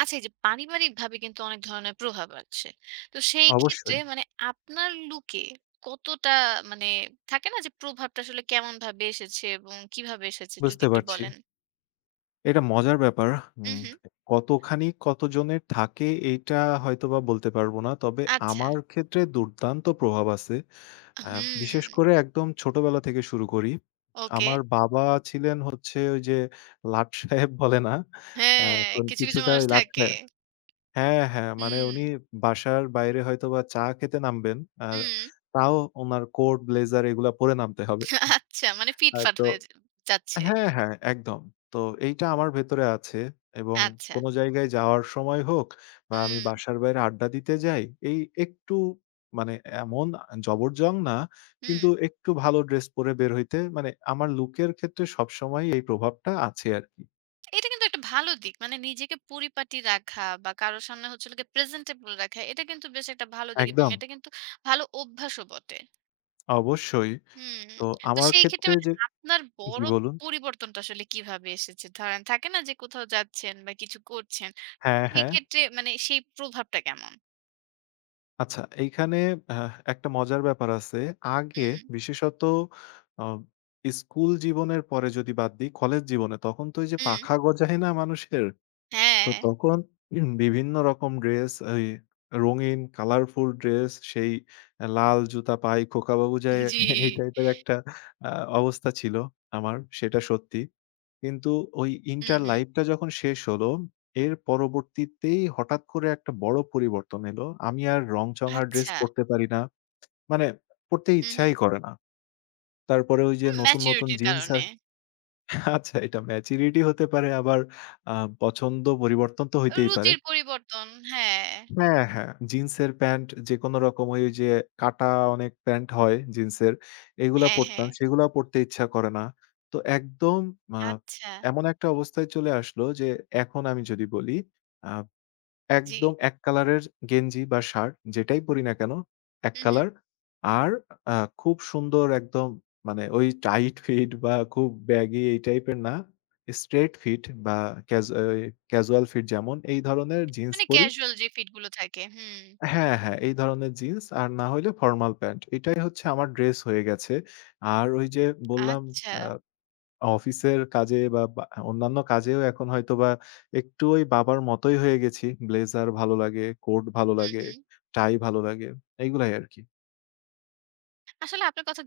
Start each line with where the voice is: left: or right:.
right: আচ্ছা, এই যে পারিবারিকভাবে কিন্তু অনেক ধরনের প্রভাব আছে। তো সেই ক্ষেত্রে
left: অবশ্যই,
right: মানে আপনার লুকে কতটা মানে থাকে না যে প্রভাবটা আসলে কেমনভাবে এসেছে এবং কিভাবে এসেছে যদি
left: বুঝতে
right: একটু
left: পারছি।
right: বলেন?
left: এটা মজার ব্যাপার।
right: হুম,
left: উম
right: হুম।
left: কতখানি কতজনের থাকে এইটা হয়তোবা বলতে পারব না। তবে
right: আচ্ছা।
left: আমার ক্ষেত্রে দুর্দান্ত প্রভাব আছে। আ
right: হুম,
left: বিশেষ করে একদম ছোটবেলা থেকে শুরু করি।
right: ওকে।
left: আমার বাবা ছিলেন হচ্ছে ওই যে লাট সাহেব বলে না?
right: হ্যাঁ,
left: এখন
right: কিছু, কিছু
left: কিছুটা
right: মানুষ
left: ওই লাট
right: থাকে।
left: সাহেব, হ্যাঁ, হ্যাঁ। মানে
right: হুম,
left: উনি বাসার বাইরে হয়তোবা চা খেতে নামবেন। আ
right: হুম।
left: তাও উনার কোট, ব্লেজার এগুলা পরে নামতে হবে।
right: আচ্ছা, মানে ফিটফাট
left: তো
right: হয়ে যাচ্ছে।
left: হ্যাঁ, হ্যাঁ, একদম। তো এইটা আমার ভেতরে আছে এবং
right: আচ্ছা।
left: কোন জায়গায় যাওয়ার সময় হোক বা আমি
right: হুম,
left: বাসার বাইরে আড্ডা দিতে যাই, এই একটু মানে এমন জবরজং না,
right: হুম।
left: কিন্তু একটু ভালো ড্রেস পরে বের হইতে মানে আমার লুকের ক্ষেত্রে সবসময়ই এই প্রভাবটা আছে আরকি।
right: এটা কিন্তু একটা ভালো দিক। মানে নিজেকে পরিপাটি রাখা বা কারো সামনে হচ্ছে হলো গিয়ে প্রেজেন্টেবল রাখা। এটা কিন্তু বেশ একটা ভালো দিক এবং
left: একদম,
right: এটা কিন্তু ভালো অভ্যাসও বটে।
left: অবশ্যই।
right: হুম।
left: তো
right: তো
left: আমার
right: সেই ক্ষেত্রে
left: ক্ষেত্রে
right: মানে
left: যে,
right: আপনার
left: জি
right: বড়
left: বলুন।
right: পরিবর্তনটা আসলে কিভাবে এসেছে? ধরেন থাকে না যে কোথাও যাচ্ছেন বা কিছু করছেন।
left: হ্যাঁ,
right: সেই
left: হ্যাঁ।
right: ক্ষেত্রে মানে সেই প্রভাবটা কেমন?
left: আচ্ছা, এইখানে একটা মজার ব্যাপার আছে। আগে
right: হুম,
left: বিশেষত অ স্কুল জীবনের পরে যদি বাদ দিই, কলেজ জীবনে তখন তো ওই যে
right: হুম।
left: পাখা গজায় না মানুষের?
right: হ্যাঁ।
left: তো তখন বিভিন্ন রকম ড্রেস, ওই রঙিন কালারফুল ড্রেস, সেই লাল জুতা পায়ে খোকাবাবু যায়,
right: জি।
left: এই টাইপের একটা আ অবস্থা ছিল আমার, সেটা সত্যি। কিন্তু ওই
right: হুম,
left: ইন্টার
right: হুম।
left: লাইফটা যখন শেষ হলো, এর পরবর্তীতেই হঠাৎ করে একটা বড় পরিবর্তন এলো। আমি আর রংচঙা ড্রেস
right: আচ্ছা।
left: পরতে পারি না। মানে পরতে
right: হুম, হুম।
left: ইচ্ছাই করে না। তারপরে ওই যে নতুন, নতুন
right: ম্যাচুরিটির
left: জিন্স আস
right: কারণে।
left: আচ্ছা এটা ম্যাচুরিটি হতে পারে আবার আ পছন্দ পরিবর্তন তো হইতেই পারে।
right: রুচির পরিবর্তন। হ্যাঁ।
left: হ্যাঁ, হ্যাঁ। জিন্সের প্যান্ট যেকোনো রকম ওই যে কাটা অনেক প্যান্ট হয় জিন্সের, এগুলা
right: হ্যাঁ, হ্যাঁ।
left: পড়তাম। সেগুলাও পড়তে ইচ্ছা করে না। তো একদম আ
right: আচ্ছা।
left: এমন একটা অবস্থায় চলে আসলো যে এখন আমি যদি বলি, আ
right: জি।
left: একদম এক কালারের গেঞ্জি বা শার্ট যেটাই পড়ি না কেন, এক
right: হুম, হুম।
left: কালার। আর আ খুব সুন্দর একদম, মানে ওই টাইট ফিট বা খুব ব্যাগি এই টাইপের না। স্ট্রেইট ফিট বা ক্যাজ এই ক্যাজুয়াল ফিট যেমন এই ধরনের জিন্স
right: মানে
left: পরি।
right: ক্যাজুয়াল যে ফিট গুলো থাকে। হুম।
left: হ্যাঁ, হ্যাঁ। এই ধরনের জিন্স আর না হইলে ফরমাল প্যান্ট। এটাই হচ্ছে আমার ড্রেস হয়ে গেছে। আর ওই যে বললাম,
right: আচ্ছা।
left: আ অফিসের কাজে বা বা অন্যান্য কাজেও এখন হয়তোবা একটু ওই বাবার মতোই হয়ে গেছি। ব্লেজার ভালো লাগে, কোট ভালো
right: হুম,
left: লাগে,
right: হুম।
left: টাই ভালো লাগে। এগুলাই আরকি।
right: আসলে আপনার কথা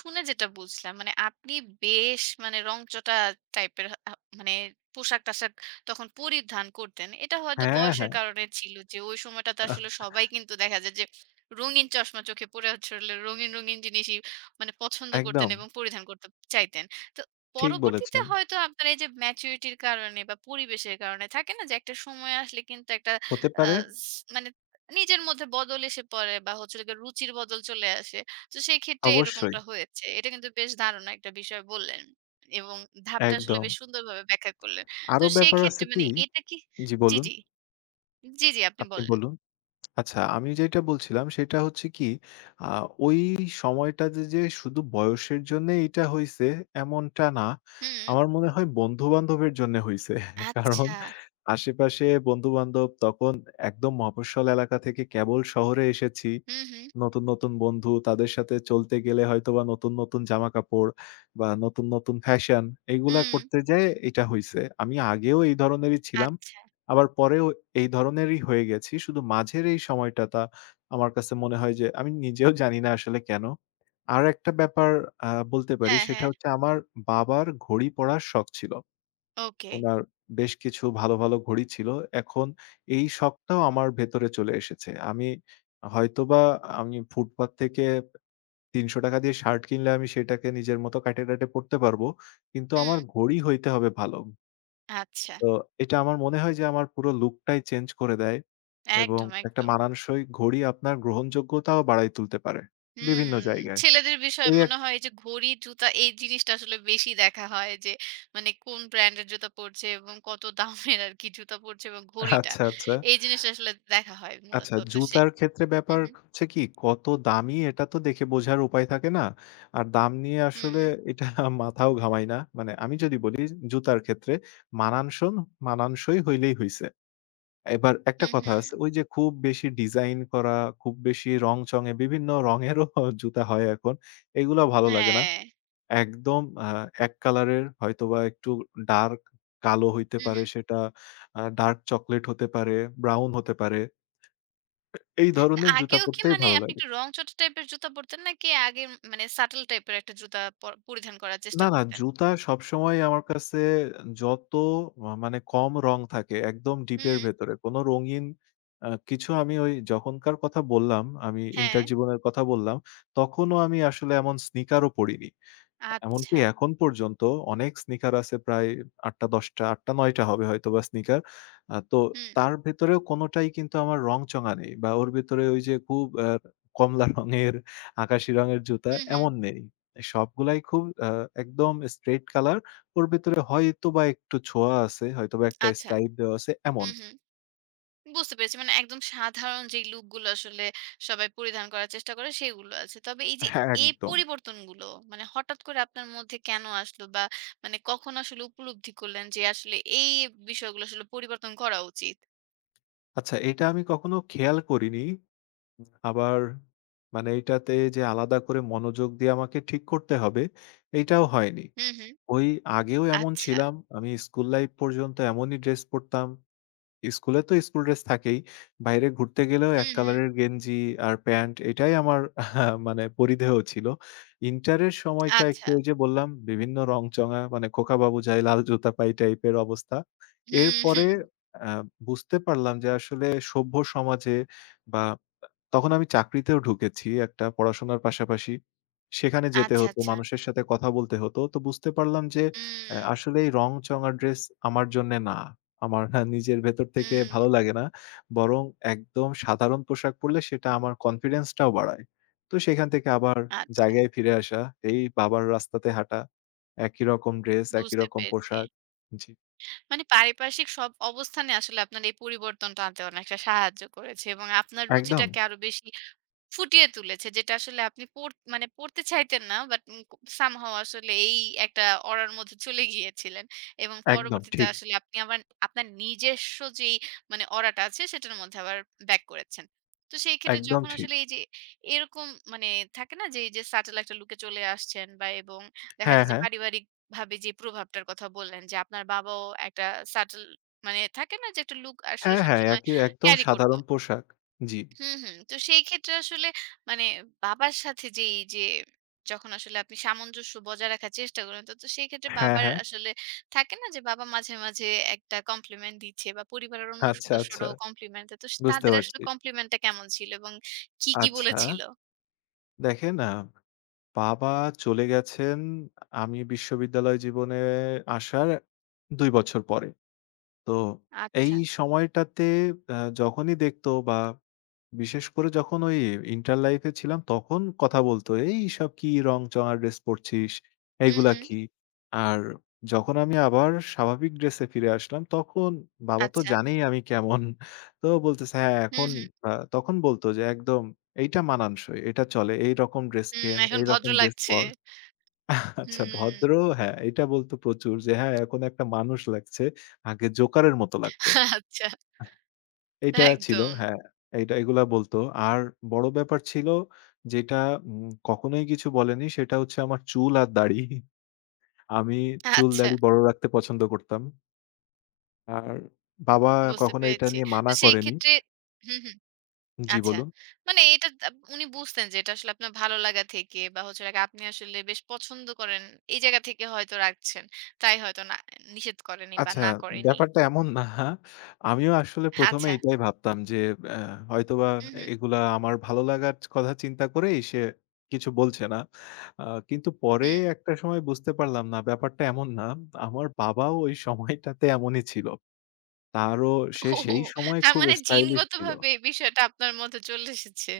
right: শুনে যেটা বুঝলাম মানে আপনি বেশ মানে রংচটা টাইপের মানে পোশাক-আশাক তখন পরিধান করতেন। এটা হয়তো
left: হ্যাঁ,
right: বয়সের
left: হ্যাঁ।
right: কারণে ছিল যে ওই সময়টাতে
left: আহ
right: আসলে সবাই কিন্তু দেখা যায় যে রঙিন চশমা চোখে পড়ে আসলে রঙিন, রঙিন জিনিসই মানে পছন্দ করতেন
left: একদম।
right: এবং পরিধান করতে চাইতেন। তো
left: ঠিক
right: পরবর্তীতে
left: বলেছেন।
right: হয়তো আপনার এই যে ম্যাচুরিটির কারণে বা পরিবেশের কারণে থাকে না যে একটা সময় আসলে কিন্তু একটা
left: হতে
right: আ
left: পারে।
right: স মানে নিজের মধ্যে বদল এসে পড়ে বা হচ্ছে হলো গিয়ে রুচির বদল চলে আসে। তো সেই ক্ষেত্রে
left: অবশ্যই।
right: এরকমটা হয়েছে। এটা কিন্তু বেশ দারুণ একটা বিষয় বললেন। এবং ধাপটা আসলে
left: একদম।
right: বেশ সুন্দরভাবে ব্যাখ্যা করলেন। তো
left: আরো
right: সেই
left: ব্যাপার
right: ক্ষেত্রে
left: আছে
right: মানে
left: কি,
right: এটা কি
left: জি
right: জি,
left: বলুন।
right: জি। জি, জি আপনি
left: আপনি
right: বললেন।
left: বলুন। আচ্ছা, আমি যেটা বলছিলাম সেটা হচ্ছে কি, আ ওই সময়টাতে যে শুধু বয়সের জন্যে এইটা হইছে এমনটা না।
right: হুম।
left: আমার মনে হয় বন্ধু-বান্ধবের জন্যে হইছে। কারণ
right: আচ্ছা।
left: আশেপাশে বন্ধু-বান্ধব তখন, একদম মফস্বল এলাকা থেকে কেবল শহরে এসেছি।
right: হুম, হুম,
left: নতুন, নতুন বন্ধু তাদের সাথে চলতে গেলে হয়তোবা নতুন, নতুন জামাকাপড় বা নতুন, নতুন ফ্যাশন, এগুলা
right: হুম।
left: করতে যেয়ে এটা হইছে। আমি আগেও এই ধরনেরই ছিলাম।
right: আচ্ছা।
left: আবার পরেও এই ধরনেরই হয়ে গেছি। শুধু মাঝের এই সময়টাতা আমার কাছে মনে হয় যে আমি নিজেও জানি না আসলে কেন? আর একটা ব্যাপার বলতে পারি,
right: হ্যাঁ, হ্যাঁ।
left: সেটা হচ্ছে আমার বাবার ঘড়ি পরার শখ ছিল।
right: ওকে।
left: উনার বেশ কিছু ভালো, ভালো ঘড়ি ছিল। এখন এই শখটাও আমার ভেতরে চলে এসেছে। হয়তোবা আমি ফুটপাত থেকে ৳৩০০ দিয়ে শার্ট কিনলে আমি সেটাকে নিজের মতো কাইটে, টাইটে পড়তে পারবো। কিন্তু
right: হুম।
left: আমার ঘড়ি হইতে হবে ভালো।
right: আচ্ছা।
left: তো এটা আমার মনে হয় যে আমার পুরো লুকটাই চেঞ্জ করে দেয় এবং
right: একদম,
left: একটা
right: একদম।
left: মানানসই ঘড়ি আপনার গ্রহণযোগ্যতাও বাড়ায় তুলতে পারে
right: হুম,
left: বিভিন্ন জায়গায়।
right: ছেলেদের বিষয়ে
left: এই এক
right: মনে হয় যে ঘড়ি, জুতা এই জিনিসটা আসলে বেশি দেখা হয় যে মানে কোন ব্র্যান্ডের জুতা পরছে এবং কত দামের আরকি জুতা পরছে এবং ঘড়িটা।
left: আচ্ছা, আচ্ছা।
right: এই জিনিসটা আসলে দেখা হয় মূলত।
left: আচ্ছা,
right: তো সে
left: জুতার ক্ষেত্রে ব্যাপার
right: হুম,
left: হচ্ছে কি, কত দামি এটা তো দেখে বোঝার উপায় থাকে না। আর দাম নিয়ে
right: হুম,
left: আসলে
right: হুম,
left: এটা মাথাও ঘামাই না। মানে আমি যদি বলি জুতার ক্ষেত্রে মানানসন মানানসই হইলেই হইছে। এবার একটা
right: হুম, হুম,
left: কথা
right: হুম।
left: আছে, ওই যে খুব বেশি ডিজাইন করা, খুব বেশি রং-চঙে বিভিন্ন রঙেরও জুতা হয় এখন। এগুলা ভালো লাগে না।
right: হ্যাঁ।
left: একদম এক কালারের, হয়তোবা একটু ডার্ক কালো হইতে
right: হুম,
left: পারে
right: হুম।
left: সেটা, ডার্ক চকোলেট হতে পারে, ব্রাউন হতে পারে। এই ধরনের জুতা
right: আগেও কি
left: পরতেই
right: মানে
left: ভালো
right: আপনি
left: লাগে।
right: একটু রংচটা টাইপের জুতা পরতেন নাকি আগে মানে সাটল টাইপের একটা জুতা পরিধান করার চেষ্টা
left: না, না
right: করতেন?
left: জুতা সবসময় আমার কাছে যত মানে কম রং থাকে একদম ডিপের
right: হুম,
left: ভেতরে কোনো রঙিন কিছু, আমি ওই যখনকার কথা বললাম, আমি
right: হ্যাঁ।
left: ইন্টার জীবনের কথা বললাম, তখনও আমি আসলে এমন স্নিকারও পড়িনি। এমনকি
right: আচ্ছা।
left: এখন পর্যন্ত অনেক স্নিকার আছে প্রায় ৮টা ১০টা ৮টা ৯ টা হবে হয়তোবা স্নিকার। তো
right: হুম,
left: তার ভেতরেও কোনটাই কিন্তু আমার রংচঙা নেই বা ওর ভেতরে ওই যে খুব কমলা রঙের, আকাশি রঙের জুতা
right: হুম, হুম।
left: এমন নেই। সবগুলাই খুব একদম স্ট্রেইট কালার। ওর ভেতরে হয়তোবা একটু ছোঁয়া আছে, হয়তোবা একটা
right: আচ্ছা।
left: স্ট্রাইপ দেওয়া আছে এমন,
right: হুম, হুম। বুঝতে পেরেছি। মানে একদম সাধারণ যেই লুকগুলো আসলে সবাই পরিধান করার চেষ্টা করে সেগুলো আছে। তবে এই যে
left: হ্যাঁ,
right: এই
left: একদম।
right: পরিবর্তনগুলো মানে হঠাৎ করে আপনার মধ্যে কেন আসলো? বা মানে কখন আসলে উপলব্ধি করলেন যে আসলে এই বিষয়গুলো আসলে পরিবর্তন করা উচিত?
left: আচ্ছা এটা আমি কখনো খেয়াল করিনি। আবার মানে এইটাতে যে আলাদা করে মনোযোগ দিয়ে আমাকে ঠিক করতে হবে, এইটাও হয়নি।
right: হুম, হুম।
left: ওই আগেও এমন
right: আচ্ছা।
left: ছিলাম, আমি স্কুল লাইফ পর্যন্ত এমনই ড্রেস পড়তাম। স্কুলে তো স্কুল ড্রেস থাকেই। বাইরে ঘুরতে গেলেও এক
right: হুম, হুম।
left: কালারের গেঞ্জি আর প্যান্ট এটাই আমার মানে পরিধেয় ছিল। ইন্টারের সময়টা একটু
right: আচ্ছা।
left: ওই যে বললাম বিভিন্ন রংচঙা মানে খোকাবাবু যায় লাল জুতা পাই টাইপের অবস্থা।
right: হুম,
left: এরপরে
right: হুম।
left: আ বুঝতে পারলাম যে আসলে সভ্য সমাজে বা, তখন আমি চাকরিতেও ঢুকেছি একটা পড়াশোনার পাশাপাশি। সেখানে যেতে
right: আচ্ছা,
left: হতো,
right: আচ্ছা।
left: মানুষের সাথে কথা বলতে হতো। তো বুঝতে পারলাম যে এ
right: হুম,
left: আসলে এই রং-চঙা ড্রেস আমার জন্যে না। আমার না নিজের ভেতর থেকে
right: হুম।
left: ভালো লাগে না। বরং একদম সাধারণ পোশাক পরলে সেটা আমার কনফিডেন্সটাও বাড়ায়। তো সেখান থেকে আবার
right: আচ্ছা।
left: জায়গায় ফিরে আসা, এই বাবার রাস্তাতে হাঁটা, একই রকম ড্রেস, একই
right: বুঝতে
left: রকম
right: পেরেছি।
left: পোশাক। জি।
right: মানে পারিপার্শ্বিক সব অবস্থানে আসলে আপনার এই পরিবর্তনটা আনতে অনেকটা সাহায্য করেছে এবং আপনার
left: একদম,
right: রুচিটাকে আরো বেশি ফুটিয়ে তুলেছে যেটা আসলে আপনি মানে পড়তে চাইতেন না বাট সামহাও আসলে এই একটা অরার মধ্যে চলে গিয়েছিলেন এবং
left: একদম
right: পরবর্তীতে
left: ঠিক,
right: আসলে আপনি আবার আপনার নিজস্ব যেই মানে অরাটা আছে সেটার মধ্যে আবার ব্যাক করেছেন তো সেই ক্ষেত্রে
left: একদম
right: যখন
left: ঠিক।
right: আসলে এই যে এরকম মানে থাকে না যে এই যে স্যাটেল একটা লুকে চলে আসছেন বা এবং দেখা
left: হ্যাঁ,
right: যায় যে
left: হ্যাঁ।
right: পারিবারিক ভাবে যে প্রভাবটার কথা বললেন যে আপনার বাবাও একটা সাটল মানে থাকে না যে একটা লুক আসলে
left: হ্যাঁ, হ্যাঁ,
right: সবসময়
left: একই একদম
right: ক্যারি করতো।
left: সাধারণ পোশাক। জি।
right: হুম, হুম। তো সেই ক্ষেত্রে আসলে মানে বাবার সাথে যে এই যে যখন আসলে আপনি সামঞ্জস্য বজায় রাখার চেষ্টা করেন তো, তো সেই ক্ষেত্রে
left: হ্যাঁ,
right: বাবার
left: হ্যাঁ।
right: আসলে থাকে না যে বাবা মাঝে, মাঝে একটা কমপ্লিমেন্ট দিচ্ছে বা পরিবারের অন্য
left: আচ্ছা, আচ্ছা।
right: সদস্যরাও কমপ্লিমেন্ট দেয়। তো স
left: বুঝতে
right: তাদের আসলে
left: পারছি।
right: কমপ্লিমেন্টটা কেমন ছিল এবং কি, কি
left: আচ্ছা,
right: বলেছিল?
left: দেখেন বাবা চলে গেছেন আমি বিশ্ববিদ্যালয় জীবনে আসার ২ বছর পরে। তো এই
right: আচ্ছা।
left: সময়টাতে আ যখনই দেখতো বা, বিশেষ করে যখন ওই ইন্টার লাইফ এ ছিলাম তখন কথা বলতো, "এইসব কি রং-চঙা ড্রেস পড়ছিস?
right: হুম,
left: এইগুলা
right: হুম।
left: কি?" আর যখন আমি আবার স্বাভাবিক ড্রেসে ফিরে আসলাম তখন বাবা তো
right: আচ্ছা।
left: জানেই আমি কেমন। তো বলতেছে, "হ্যাঁ,
right: হুম,
left: এখন",
right: হুম।
left: তখন বলতো যে একদম, "এইটা মানানসই, এটা চলে। এইরকম ড্রেস
right: হুম,
left: কেন,
right: এখন ভদ্র
left: এইরকম ড্রেস
right: লাগছে।
left: পর।" আচ্ছা ভদ্র,
right: হুম।
left: হ্যাঁ, এটা বলতো প্রচুর যে, "হ্যাঁ, এখন একটা মানুষ লাগছে। আগে জোকারের মতো লাগতো।"
right: আচ্ছা,
left: এইটা ছিল।
right: একদম।
left: হ্যাঁ, এইটা এগুলা বলত। আর বড় ব্যাপার ছিল যেটা কখনোই কিছু বলেনি সেটা হচ্ছে আমার চুল আর দাড়ি। আমি চুল
right: আচ্ছা,
left: দাড়ি বড় রাখতে পছন্দ করতাম। আর বাবা
right: বুঝতে
left: কখনো এটা
right: পেরেছি।
left: নিয়ে
right: তো
left: মানা
right: সেই
left: করেনি।
right: ক্ষেত্রে হুম, হুম।
left: জি,
right: আচ্ছা।
left: বলুন?
right: মানে এটা উনি বুঝতেন যে এটা আসলে আপনার ভালো লাগা থেকে বা হচ্ছে হলো গিয়ে আপনি আসলে বেশ পছন্দ করেন। এই জায়গা থেকে হয়তো রাখছেন। তাই হয়তো না নিষেধ করেনি বা
left: আচ্ছা,
right: না করেনি।
left: ব্যাপারটা এমন না। আমিও আসলে ১ম এ
right: আচ্ছা।
left: এটাই ভাবতাম যে অ্যা হয়তোবা
right: হুম, হুম,
left: এগুলা আমার ভালো লাগার কথা চিন্তা করেই সে কিছু বলছে না। আ কিন্তু পরে
right: হুম।
left: একটা সময় বুঝতে পারলাম না, ব্যাপারটা এমন না। আমার বাবাও ওই সময়টাতে এমনই ছিল। তারও
right: ওহো!
left: সেই সময়
right: তার
left: খুব
right: মানে
left: স্টাইলিশ ছিল।
right: জিনগতভাবে এই বিষয়টা আপনার মধ্যে চলে এসেছে।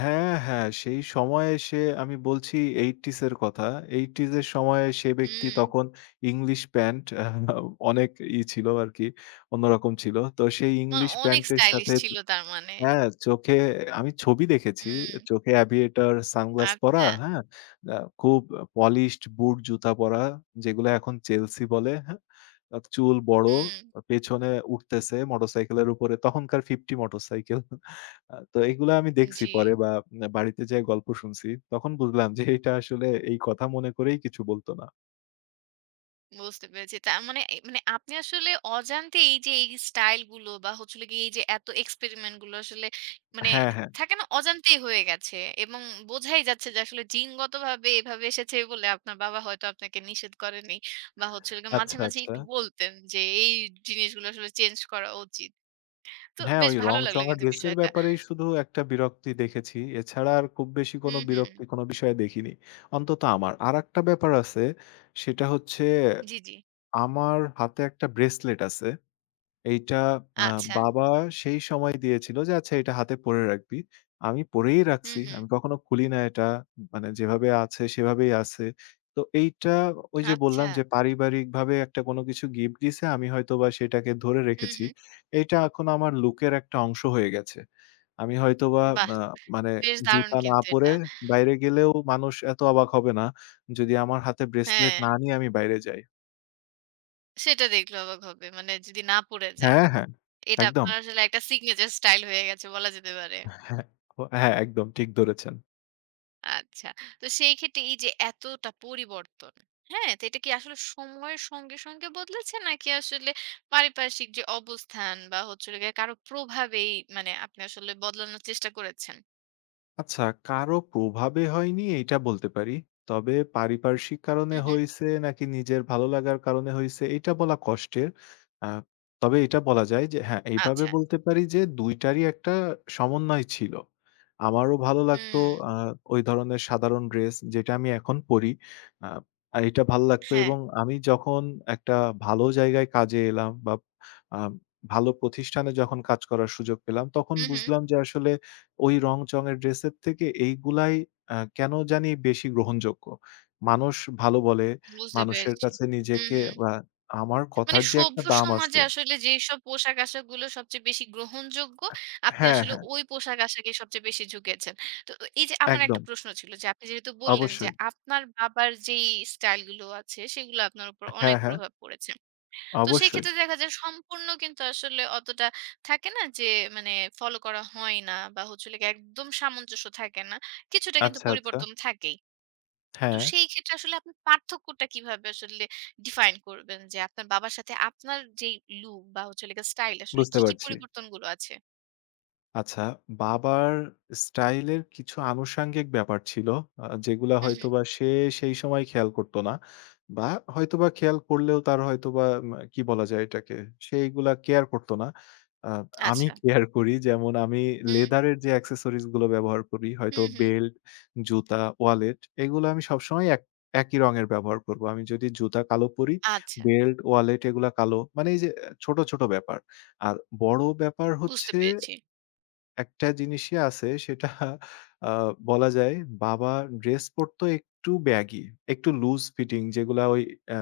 left: হ্যাঁ, হ্যাঁ, সেই সময়ে সে আমি বলছি 80s এর কথা। 80s এর সময়ে সে ব্যক্তি
right: হুম।
left: তখন ইংলিশ প্যান্ট অনেক ছিল আরকি, অন্যরকম ছিল। তো সেই
right: মানে
left: ইংলিশ
right: অনেক
left: প্যান্টের
right: স্টাইলিশ
left: সাথে,
right: ছিল তার মানে।
left: হ্যাঁ, চোখে আমি ছবি দেখেছি।
right: হুম।
left: চোখে অ্যাভিয়েটর, সানগ্লাস পরা,
right: আচ্ছা।
left: হ্যাঁ? আ খুব পলিশড বুট জুতা পরা, যেগুলো এখন চেলসি বলে, হ্যাঁ? চুল বড়,
right: হুম।
left: পেছনে উঠতেছে মোটরসাইকেলের উপরে। তখনকার 50 মোটরসাইকেল। তো এগুলা আমি দেখছি
right: জি।
left: পরে বা বাড়িতে যেয়ে গল্প শুনছি। তখন বুঝলাম যে এটা আসলে এই কথা মনে করেই কিছু বলত না।
right: বুঝতে পেরেছি। তার মানে এ মানে আপনি আসলে অজান্তে এই যে এই স্টাইল গুলো বা হচ্ছে হলো গিয়ে এই যে এত এক্সপেরিমেন্ট গুলো আসলে মানে
left: হ্যাঁ, হ্যাঁ।
right: থাকে না? অজান্তেই হয়ে গেছে এবং বোঝাই যাচ্ছে যে আসলে জিনগতভাবে এভাবে এসেছে বলে আপনার বাবা হয়তো আপনাকে নিষেধ করেনি বা হচ্ছে হলো গিয়ে মাঝে,
left: আচ্ছা,
right: মাঝে
left: আচ্ছা।
right: একটু বলতেন যে এই জিনিসগুলো আসলে চেঞ্জ করা উচিত। তো
left: হ্যাঁ,
right: বেশ
left: ওই
right: ভালো লাগলো
left: রংচঙা
right: কিন্তু
left: ড্রেসের
right: বিষয়টা।
left: ব্যাপারেই শুধু একটা বিরক্তি দেখেছি। এছাড়া আর খুব বেশি কোনো
right: হুম, হুম।
left: বিরক্তি কোনো বিষয়ে দেখিনি। অন্তত আমার। আরেকটা ব্যাপার আছে, সেটা হচ্ছে
right: জি, জি।
left: আমার হাতে একটা ব্রেসলেট আছে। এইটা আ
right: আচ্ছা।
left: বাবা সেই সময় দিয়েছিল যে, "আচ্ছা এটা হাতে পড়ে রাখবি।" আমি পড়েই
right: হুম,
left: রাখছি।
right: হুম।
left: আমি কখনো খুলি না এটা। মানে যেভাবে আছে সেভাবেই আছে। তো এইটা ওই যে
right: আচ্ছা।
left: বললাম যে পারিবারিকভাবে একটা কোনো কিছু গিফট দিছে, আমি হয়তোবা সেটাকে ধরে
right: হুম,
left: রেখেছি।
right: হুম।
left: এইটা এখন আমার লুকের একটা অংশ হয়ে গেছে। আমি হয়তোবা
right: বাহ!
left: আ মানে
right: বেশ দারুণ
left: জুতা না
right: কিন্তু
left: পরে
right: এটা।
left: বাইরে গেলেও মানুষ এত অবাক হবে না, যদি আমার হাতে ব্রেসলেট
right: হ্যাঁ।
left: না নিয়ে আমি বাইরে যাই।
right: সেটা দেখলে অবাক হবে। মানে যদি না পড়ে যান।
left: হ্যাঁ, হ্যাঁ,
right: এটা
left: একদম।
right: আপনার আসলে একটা সিগনেচার স্টাইল হয়ে গেছে বলা যেতে পারে।
left: হ্যাঁ, ও হ্যাঁ, একদম ঠিক ধরেছেন।
right: আচ্ছা। তো সেই ক্ষেত্রে এই যে এতটা পরিবর্তন, হ্যাঁ? তো এটা কি আসলে সময়ের সঙ্গে, সঙ্গে বদলেছে নাকি আসলে পারিপার্শ্বিক যে অবস্থান বা হচ্ছে হলো গিয়ে কারো প্রভাবেই মানে আপনি আসলে বদলানোর চেষ্টা করেছেন?
left: আচ্ছা, কারো প্রভাবে হয়নি এইটা বলতে পারি। তবে পারিপার্শ্বিক কারণে
right: হুম, হুম।
left: হইছে নাকি নিজের ভালো লাগার কারণে হইছে এইটা বলা কষ্টের। আ তবে এটা বলা যায় যে হ্যাঁ, এইভাবে
right: আচ্ছা।
left: বলতে পারি যে ২ টারই একটা সমন্বয় ছিল। আমারও ভালো লাগতো
right: হুম।
left: আ ওই ধরনের সাধারণ ড্রেস যেটা আমি এখন পড়ি। আ এইটা ভাল লাগতো
right: হ্যাঁ।
left: এবং আমি যখন একটা ভালো জায়গায় কাজে এলাম বা, আ ভালো প্রতিষ্ঠানে যখন কাজ করার সুযোগ পেলাম তখন
right: হুম, হুম।
left: বুঝলাম যে আসলে ওই রং-চঙের ড্রেসের থেকে এইগুলাই কেন জানি বেশি গ্রহণযোগ্য। মানুষ ভালো বলে,
right: বুঝতে
left: মানুষের
right: পেরেছি।
left: কাছে
right: হুম,
left: নিজেকে
right: হুম।
left: বা আমার
right: মানে
left: কথার যে
right: সভ্য
left: একটা দাম
right: সমাজে
left: আছে।
right: আসলে যেইসব পোশাক-আশাক গুলো সবচেয়ে বেশি গ্রহণযোগ্য, আপনি
left: হ্যাঁ,
right: আসলে
left: হ্যাঁ,
right: ওই পোশাক-আশাকেই সবচেয়ে বেশি ঝুঁকেছেন। তো এই যে আমার একটা
left: একদম।
right: প্রশ্ন ছিল যে আপনি যেহেতু বললেন যে
left: অবশ্যই।
right: আপনার বাবার যেই স্টাইল গুলো আছে সেগুলো আপনার উপর অনেক
left: হ্যাঁ, হ্যাঁ,
right: প্রভাব পড়েছে। তো সেই
left: অবশ্যই।
right: ক্ষেত্রে দেখা যায় সম্পূর্ণ কিন্তু আসলে অতটা থাকে না যে মানে ফলো করা হয় না বা হচ্ছে হলো গিয়ে একদম সামঞ্জস্য থাকে না। কিছুটা কিন্তু
left: আচ্ছা, আচ্ছা।
right: পরিবর্তন থাকেই। তো
left: হ্যাঁ,
right: সেই ক্ষেত্রে আসলে আপনি পার্থক্যটা কিভাবে আসলে ডিফাইন করবেন? যে আপনার বাবার সাথে আপনার যেই লুক বা হচ্ছে হলো গিয়ে স্টাইল আসলে
left: বুঝতে
right: কি, কি
left: পারছি।
right: পরিবর্তনগুলো আছে?
left: আচ্ছা, বাবার স্টাইলের কিছু আনুষঙ্গিক ব্যাপার ছিল। যেগুলা
right: হুম, হুম।
left: হয়তোবা সে সেই সময় খেয়াল করত না। বা হয়তোবা খেয়াল করলেও তার হয়তোবা কি বলা যায় এটাকে? সে এগুলা কেয়ার করত না। আ আমি
right: আচ্ছা।
left: কেয়ার করি। যেমন আমি
right: হুম,
left: লেদারের যে অ্যাক্সেসরিজ গুলো ব্যবহার করি, হয়তো
right: হুম, হুম।
left: বেল্ট, জুতা, ওয়ালেট এগুলো আমি সবসময় একই রঙের ব্যবহার করব। আমি যদি জুতা কালো পরি,
right: আচ্ছা,
left: বেল্ট, ওয়ালেট এগুলা কালো। মানে এই যে আহ, ছোট, ছোট ব্যাপার। আর বড় ব্যাপার
right: বুঝতে
left: হচ্ছে
right: পেরেছি।
left: একটা জিনিসই আছে সেটা আ বলা যায় বাবা ড্রেস পড়তো একটু ব্যাগি, একটু লুজ ফিটিং যেগুলা ওই অ্যা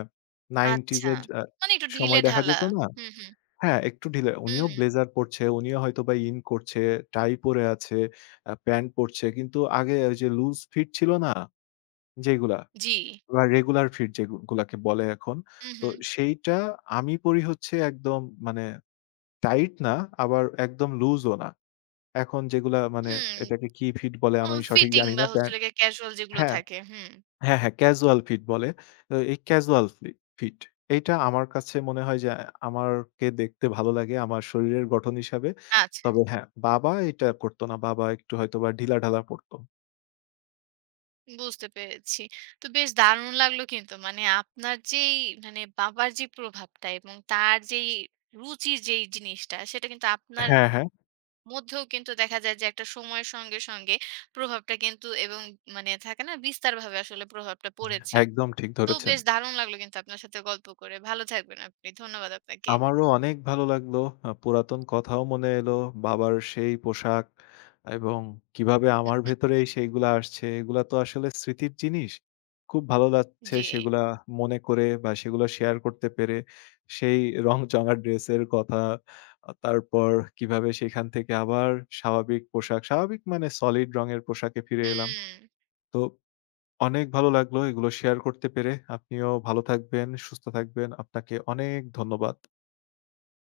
left: 90s
right: আচ্ছা।
left: এর
right: মানে একটু
left: সময় দেখা
right: ঢিলেঢালা।
left: যেত না?
right: হুম, হুম।
left: হ্যাঁ, একটু ঢিলা।
right: হুম,
left: উনিও
right: হুম।
left: ব্লেজার পড়ছে, উনিও হয়তোবা ইন করছে, টাই পরে আছে, প্যান্ট পড়ছে। কিন্তু আগে ওই যে লুজ ফিট ছিল না? যেগুলা
right: জি।
left: বা রেগুলার ফিট যেগুলাকে বলে এখন।
right: হুম,
left: তো
right: হুম।
left: সেইটা আমি পড়ি হচ্ছে একদম মানে টাইট না, আবার একদম লুজও না। এখন যেগুলা মানে
right: হুম।
left: এটাকে কি ফিট বলে
right: ও
left: আমি সঠিক
right: ফিটিং
left: জানি
right: বা
left: না।
right: হচ্ছে
left: প্যান্ট
right: হলো গিয়ে ক্যাজুয়াল যেগুলো
left: হ্যাঁ,
right: থাকে। হুম।
left: হ্যাঁ, হ্যাঁ, ক্যাজুয়াল ফিট বলে। তো এই ক্যাজুয়াল ফি ফিট এইটা আমার কাছে মনে হয় যে আমারকে দেখতে ভালো লাগে আমার শরীরের গঠন হিসাবে।
right: আচ্ছা।
left: তবে হ্যাঁ, বাবা এটা করত না। বাবা একটু হয়তোবা ঢিলাঢালা পড়ত।
right: বুঝতে পেরেছি। তো বেশ দারুণ লাগলো কিন্তু। মানে আপনার যেই মানে বাবার যে প্রভাবটা এবং তার যেই রুচির যেই জিনিসটা সেটা কিন্তু আপনার
left: হ্যাঁ, হ্যাঁ,
right: মধ্যেও কিন্তু দেখা যায় যে একটা সময়ের সঙ্গে, সঙ্গে প্রভাবটা কিন্তু এবং মানে থাকে না বিস্তারভাবে আসলে প্রভাবটা পড়েছে।
left: একদম ঠিক
right: তো
left: ধরেছেন।
right: বেশ দারুণ লাগলো কিন্তু আপনার সাথে গল্প করে। ভালো থাকবেন আপনি। ধন্যবাদ আপনাকে।
left: আমারও অনেক ভালো লাগলো। পুরাতন কথাও মনে এলো। বাবার সেই পোশাক এবং কিভাবে আমার ভেতরে সেইগুলা আসছে। এগুলা তো আসলে স্মৃতির জিনিস। খুব ভালো লাগছে
right: জি।
left: সেগুলা মনে করে বা সেগুলা শেয়ার করতে পেরে। সেই রংচঙা ড্রেসের কথা, তারপর কিভাবে সেখান থেকে আবার স্বাভাবিক পোশাক, স্বাভাবিক মানে সলিড রঙের পোশাকে ফিরে এলাম।
right: হুম।
left: তো অনেক ভালো লাগলো এগুলো শেয়ার করতে পেরে। আপনিও ভালো থাকবেন, সুস্থ থাকবেন। আপনাকে অনেক ধন্যবাদ।